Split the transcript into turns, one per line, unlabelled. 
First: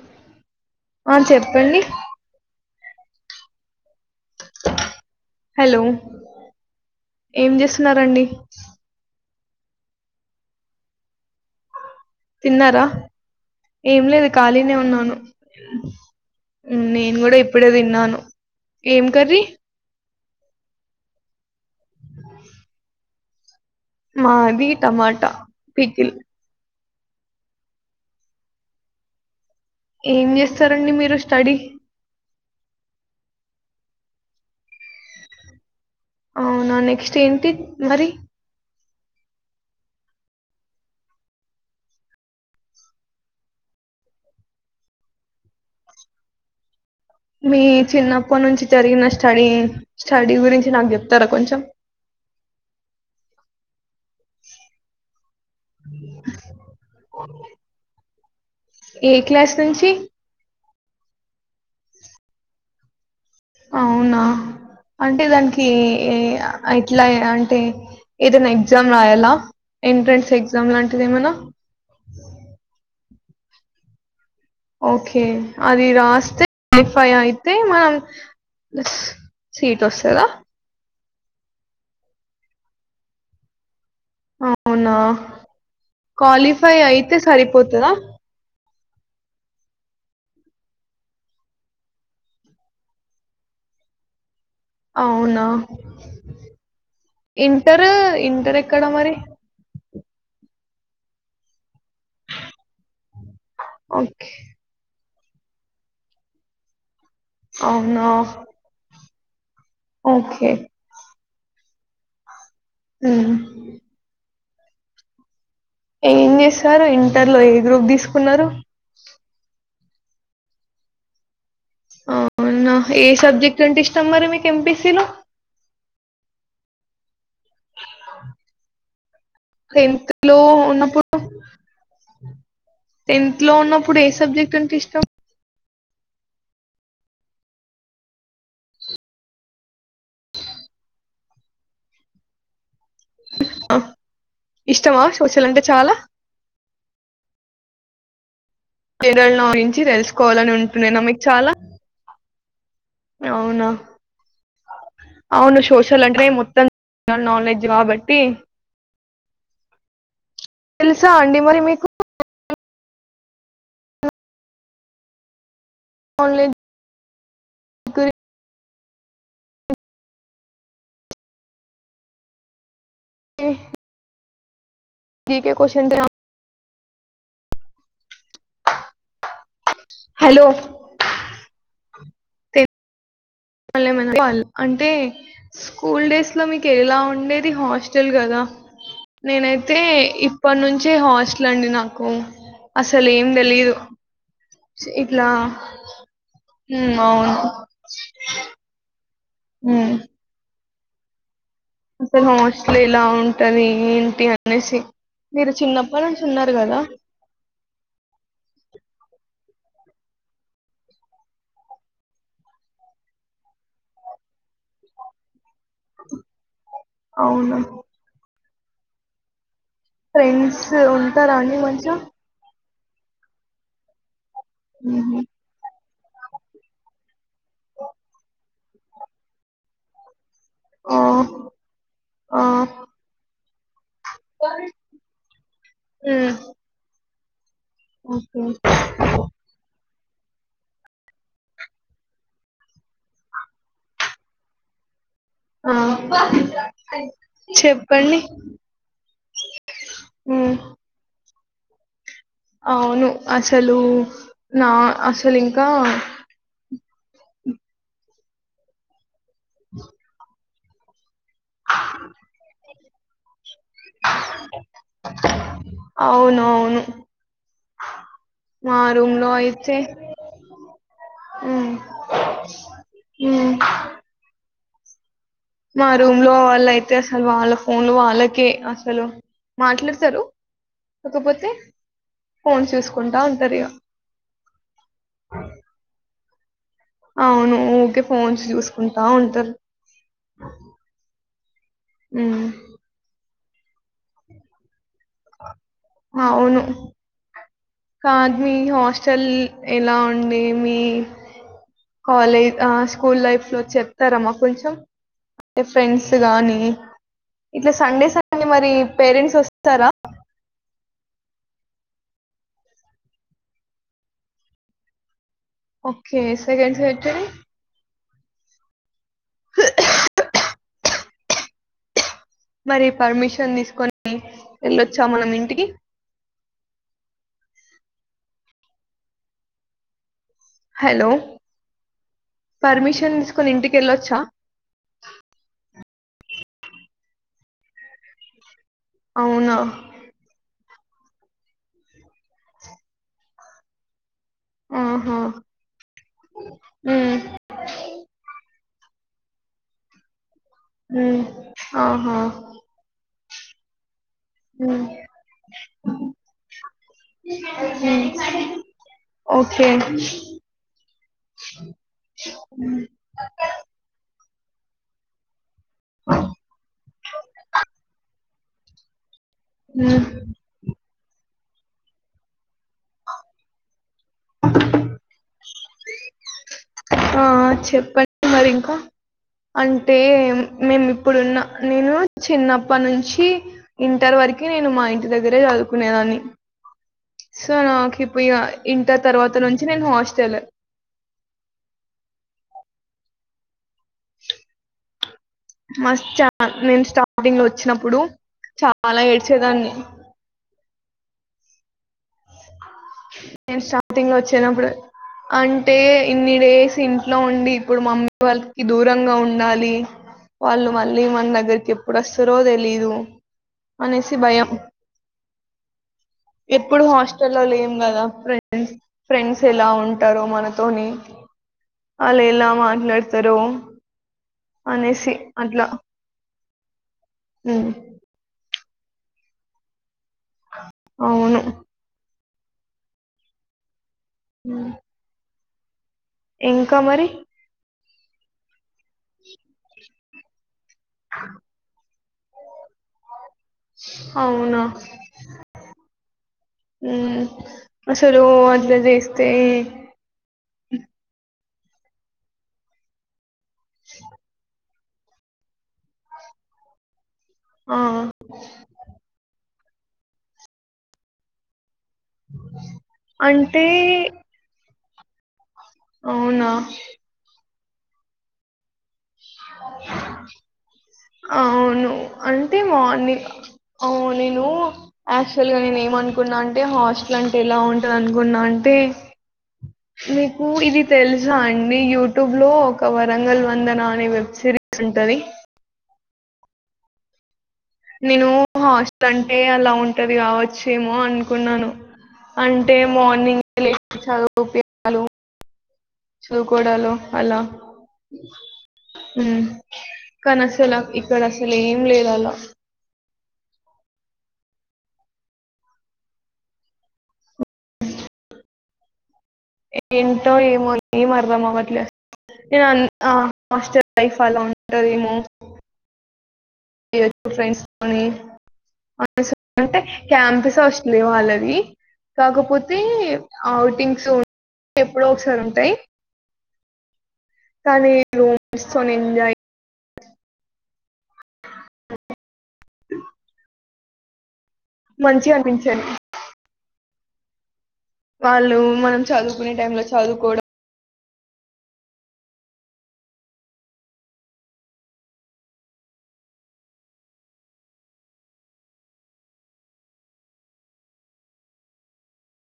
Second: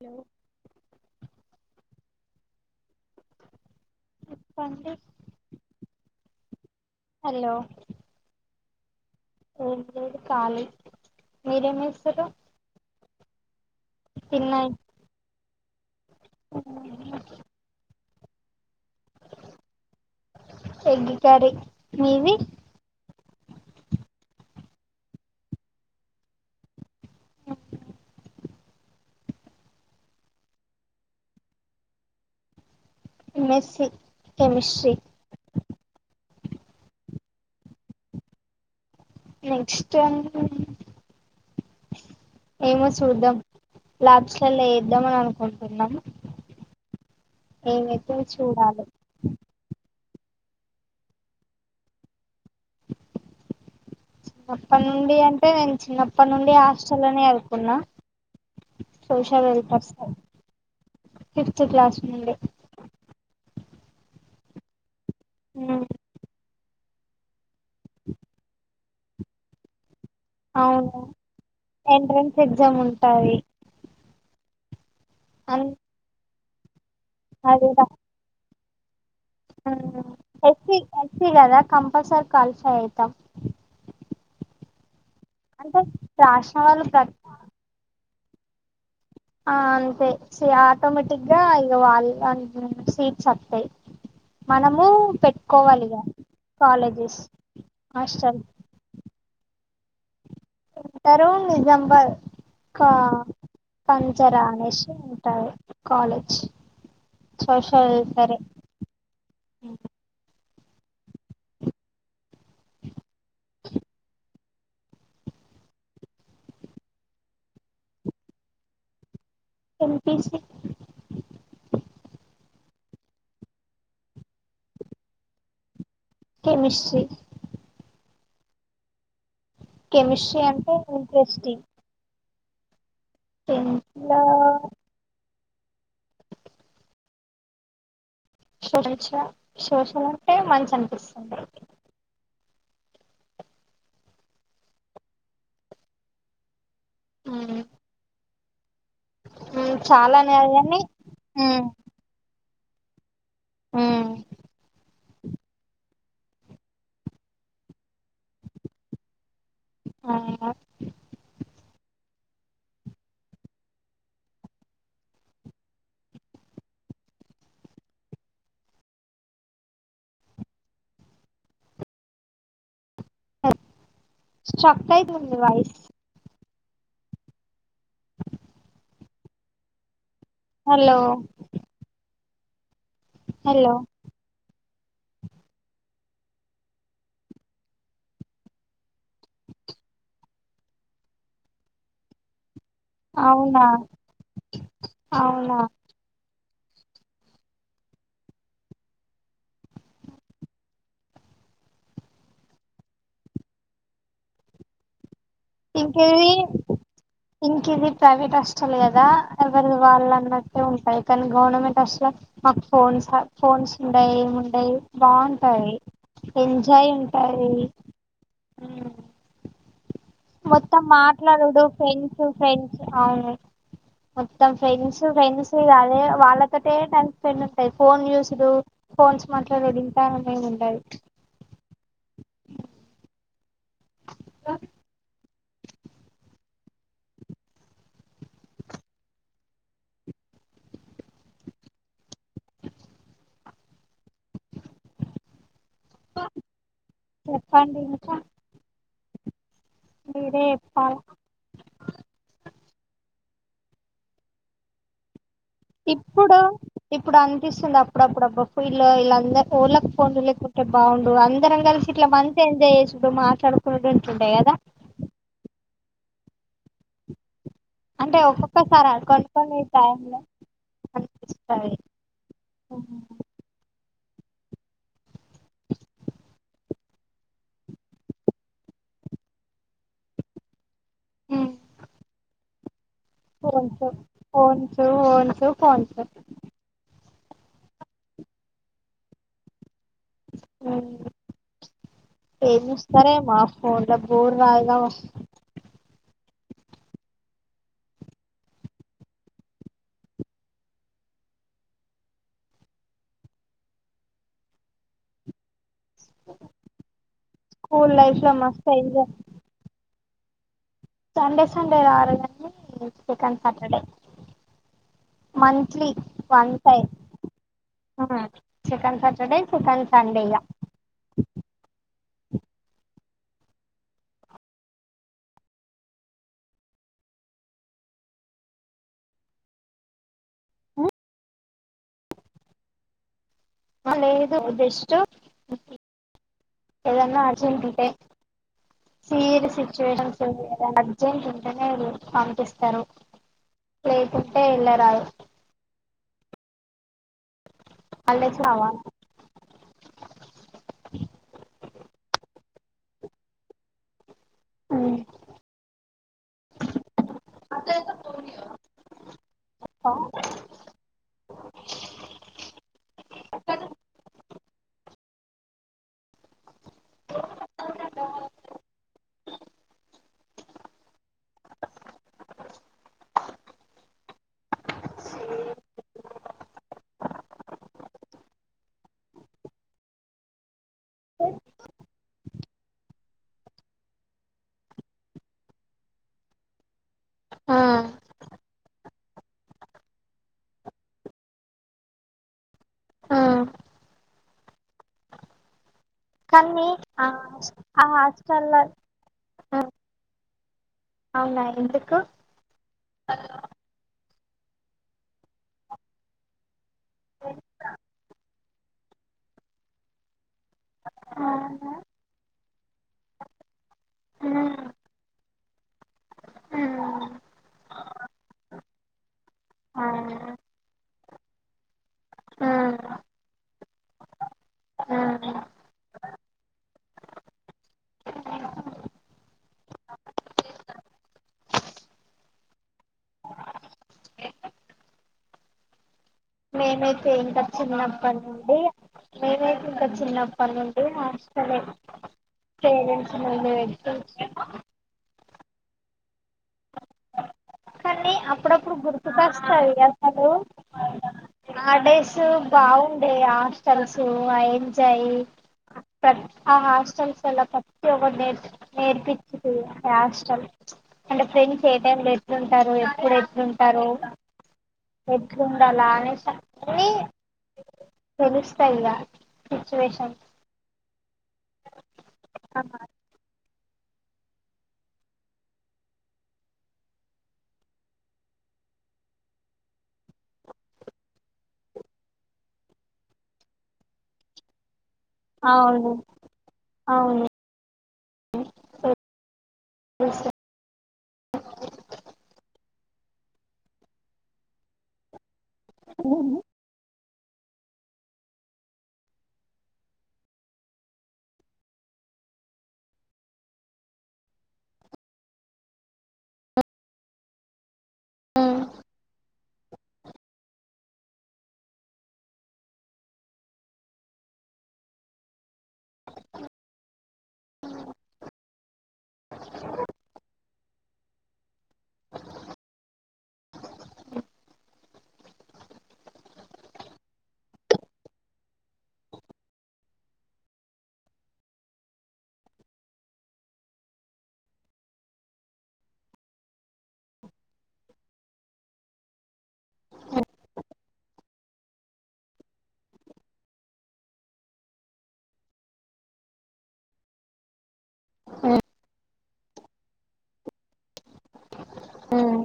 Hello
ఆ చెప్పండి
చెప్పండి
హలో
హలో
ఏం చేస్తున్నారండి
ఏం లేదు కాలి మీరేం చేస్
తిన్నారా ఏం లేదు
తిన్నాయి
ఖాళీనే ఉన్నాను నేను కూడా ఇప్పుడే తిన్నాను ఏం కర్రీ
ఎగ్ కర్రీ మీది
మాది టమాటా పికిల్ ఏం చేస్తారండి మీరు స్టడీ
ఎమ్మెస్సీ కెమిస్ట్రి
అవునా నెక్స్ట్ ఏంటి మరి
నెక్స్ట్ అంట ఏమో చూద్దాం ల్యాబ్స్ లల్లా చేద్దాం అని అనుకుంటున్నాము
మీ చిన్నప్పటి నుంచి జరిగిన స్టడీ స్టడీ గురించి నాకు చెప్తారా కొంచెం
అప్పటినుండి అంటే అయి నేను చిన్నప్పటి నుండి హాస్టల్ని చదువుకున్న
ఏ
సోషల్
క్లాస్ నుంచి
వెల్ఫేర్స్ ఫిఫ్త్ క్లాస్ నుండి
అవునా అంటే దానికి ఏ ఆ ఇట్లా అం తే ఏదైనా ఎ గ్జామ్ రాయలా ఎంట్రన్స్ ఎగ్జామ్
అవును
లాంటిది ఏమనా
టాయి
ఓకే అది రాస్తే క్వాలిఫై అయితే
అది
మనం స్ సీట్ వస్తదా
ఎస్సీ ఎస్సీ కదా కంపల్సరీ క్వాలిఫై అయితాం
అవునా
రాసిన
క్వాలిఫై
వాళ్ళు ప్ర
అయితే సరిపోతదా
ఆ అంతే సి ఆటోమేటిక్ గా ఇక వాళ్ల సీట్స్ వత్తాయ్ మనము
అవునా?
పెట్టుకోవాలి ఇగా కాలేజెస్
ఇంటర్
హాస్టల్
ఇంటర్ ఎక్కడ మరి?
ఇంటరు నిజాంబాద్ కా
ఓకే.
పంచర అనేసి టాయ్ కాలేజ్ సోషల్
అవునా?
సరే
ఓకే ఊ ఏం చేస్తారు ఇంటర్ లో ఏ గ్రూప్ తీసుకున్నారు
ఎంపీసీ
అవునా ఏ సబ్జెక్ట్ అంటే ఇష్టాం మరి మీకు ఎంపిసిలో
కెమిస్ట్రీ
టెన్త్ లో
కెమిస్ట్రీ అంటే
ఉన్నప్పుడు
ఇంట్రెస్టింగ్
టెన్త్ లో ఉన్నప్పుడు ఏ సబ్జెక్ట్ అంటే ఇష్టం
సోష సోషల్ అంటే మంచి అనిపిస్తుంది
ఇష్టమా సోషల్ అంటే చాలా
హ్మ్
జనరల్ నా నుంచి తెలుసుకోవాలని
కాని
ఉంటుండేనా మీకు చాలా అవునా అవును సోషల్ అంటే మొత్తం నాలెడ్జ్ కాబట్టి
ఆ
తెలుసా అండి మరి మీకు ఆన్లైన్ గురి
స స్టక్ [unintelligible] ఉంది నీ
GK
voice
question hello
hello hello
[inaudible] అంటే స్కూల్ డేస్ లో మీకు ఎలా ఉండేది హాస్టల్ కదా నేనైతే ఇప్పటి నుంచే హాస్టల్ అండి నాకు అసలు ఏం
అవునా
తెలీదు ఇట్లా
అవునా
ఉ అవును హు అసలు హాస్టల్ ఎలా ఉంటది ఏంటి అనేసి మీరు చిన్నప్పటి నుంచి
ఇంకేది
ఉన్నారు కదా
ఇంకేది ప్రైవేట్ హాస్టల్ కదా ఎవరి వాళ్ళు అన్నట్టే ఉంటాయి కానీ గవర్నమెంట్ హాస్టల్ మాకు ఫోన్స్ ఫోన్స్ ఉండయి ఏమి ఉండయి బాగు టాయి ఎంజాయ్ ఉంటాయి
అవును
ఉ
ఫ్రెండ్స్
మొత్తం
ఉంటారా అండి
మాట్లాడుడు
మంచిగా
ఫ్రెండ్స్ ఫ్రెండ్స్ అవును మొత్తం ఫ్రెండ్స్
ఉహు
ఫ్రెండ్స్ వాళ్ళు అదే వాళ్ళతోటే కా అన్ని ఉంటాయి ఫోన్ చుసుడు ఫోన్స్ మాట్లాడు ఇంత ఏం ఉండదు
ఆ ఆ ఉహు ఓకే ఆ చెప్పండి
మీరే
ఉమ్
చెప్పాలే
అవును అసలు నా అస వీళ్లు ఇంకా
ఇప్పుడు ఇప్పుడు అనిపిస్తుంది అప్పుడప్పుడు అబ్బా పిల్ ఇలా ఇళ్లకు ఎవ్వలకు ఫోన్ లేకుండే అంటే బాగుం ఇప్పుడు అందరం కలిసి ఇట్లా మంచిగాఎంజాయ్ చేసుడు మాట్లాడుకున్నడు గిట్ల ఉండడు కదా
అవునువును
అంటే
మా
ఒక్కొక్కసారి
రూమ్
కొన్ని
లో
కొన్ని
అయితే
టైమ్ లో
హు
అనిపిస్తాది
హు మా రూమ్ లో వాళ్ళ అయితే అసలు వాళ్ళ ఫోన్ లో వాళ్ళకే అసలు మాట్లాడతారు కాకపోతే ఫోన్ చూసు
కొంచెం ఫోన్స్ ఫోన్స్ ఫోన్స్
అవును ఓకే ఫోన్స్ చూసుకుంటా ఉంటారు ఉమ్
ఏమి ఇస్తారో ఏమో అప్ ఫోన్ల బోర్ రాదుగా
అవును కాదు మీ హాస్టల్ ఎలా ఉండే మీ కాలేజ్ స్కూల్ లైఫ్ లో చెప్తార మాకు కొంచెం ఫ్రెండ్స్ గానీ ఇట్లా
స్కూల్
సండేస్
లైఫ్
అ
లో మస్తు
మరి
ఎంజాయ్
పేరెంట్స్ వస్తారా
సండే సండే రారు గని second Saturday monthly
okay second సెటు
హు సెకండ్ సాటర్డే సెకండ్ సండె ఇగ
మరి పర్మిషన్ తీసుకొని వెళ్ళొచ్చా మనం ఇంటికి హలో పర్మిషన్ తీసుకొని ఇంటికి
హా
వెళ్ళొచ్చా
లేదు జస్ట్ ఎదన్నా అర్జెంట్ ఉంటే సీరిస్
అవునా
సిచువేషన్ ఉంటే అర్జెంట్ ఉంటేనే పంపిస్తారు కుంటే ఇలా రాదు
ఉ
అల్ళె చవా
ఉమ్, ఆహా ఓకే ఆ ఉ ఆ చెప్పండి మరి ఇంకా అంటే మేము ఇప్పుడున్న నేను చిన్నప్ప నుంచి ఇంటర్ వరకి నేను మా ఇంటి దగ్గరే చదువుకునేదాన్ని సో
ఆ
నాకు ఇ ఇంటర్ తర్వాత నుంచి నేను హాస్టల్
ఆ కానీ ఆ
స్టార్టింగ్ లో
ఆ
వచ్చినప్పుడు
హాస్టల్లో
చాలా ఏడ్చేదాన్ని
అవునా ఎందుకు
స్టార్టింగ్ వోచ్ చిన్నప్పుడు అంటే ఇన్ని డేస్ ఇంట్లో ఉండి ఇప్పుడు మమ్మీ వాళ్ళకి దూరంగా ఉండాలి వాళ్ళు మళ్ళీ మన
ఆ
దగ్గరికి ఎప్పుడు వస్తారో తెలీదు అనేసి భయం ఎప్పుడు
ఆ
హస్ ఇలలు లేం కదా ఫ్రెండ్ ఫ్రెండ్స్ ఎలా
ఆ
ఉంటారో మనతోని వాళ్ళు ఎలా
ఆ
మాట్లాడతారో
ఆ
అనేసి అట్లా ఉ అవును హు
మేమైతే ఏంట చిన్నా [unintelligible] ఏ చిన్న పర్ నేను హాస్టల్ లే [unintelligible] మ
ఉ
కాని అప్పుడప్పుడు గుర్తుకోస్తాయి అసలు ఆ డేస్ బాగుండే ఆ [unintelligible] యి ఆ హాస్టల్
ఆ,
[unintelligible] నేర్ నేర్పిచ్చి హాస్టల్ అంటే ఫ్రె చేయడం లే [unintelligible] ంట ఎప్పుడ
అంటే
ఎతులుంటారు అ గుండాల అనిషా
అవునా
తెలుస్తయిగ సిచువేషన్
అవును అంటే మో ని క అవు నేను యాక్చువల్ గ నేను ఏమనుకున్నా అంటే హాస్టల్ అంటే ఎలా ఉంటుంది అనుకున్నా అంటే మీకు ఇది తెలుసా అండి యూట్యూబ్ లో ఒక వరంగల్ వందనా అని వెబ్ సిరీస్ ఉంటది.
అవును అవును
నేను హాస్టల్ అంటే అలా ఉంటది
తెలుస్తాయి
కావచ్చేమో అనుకున్నాను అంటే మార్నింగ్ లే చదు పించ్ డాలు
ఉహు
చదుకోడాలు అలా హ్మ్ కానీ అసల ఇక్కడ అసలు ఏం లేదు అలా ఏంటో ఏమో ఏం అర్థం అవట్లే నేను ఆన్ హ హాస్టల్ లైఫ్ అలా ఉంటది ఏమో ఎయిత్ ఫ్రెండ్స్ అని అను సు అంటే క్యాంప్స్ హాస్టలే వాళ్ళది కాకపోతే ఔటింగ్స్ ఉం ఎప్పుడో ఒకసారి ఉంటాయి కాని రూమ్ సో నేంజయి మంచి గ అనిపించేది వాళ్ళు మనం చదువు కొనే టైంలో చదువుకోడం
ఆ హ్మ్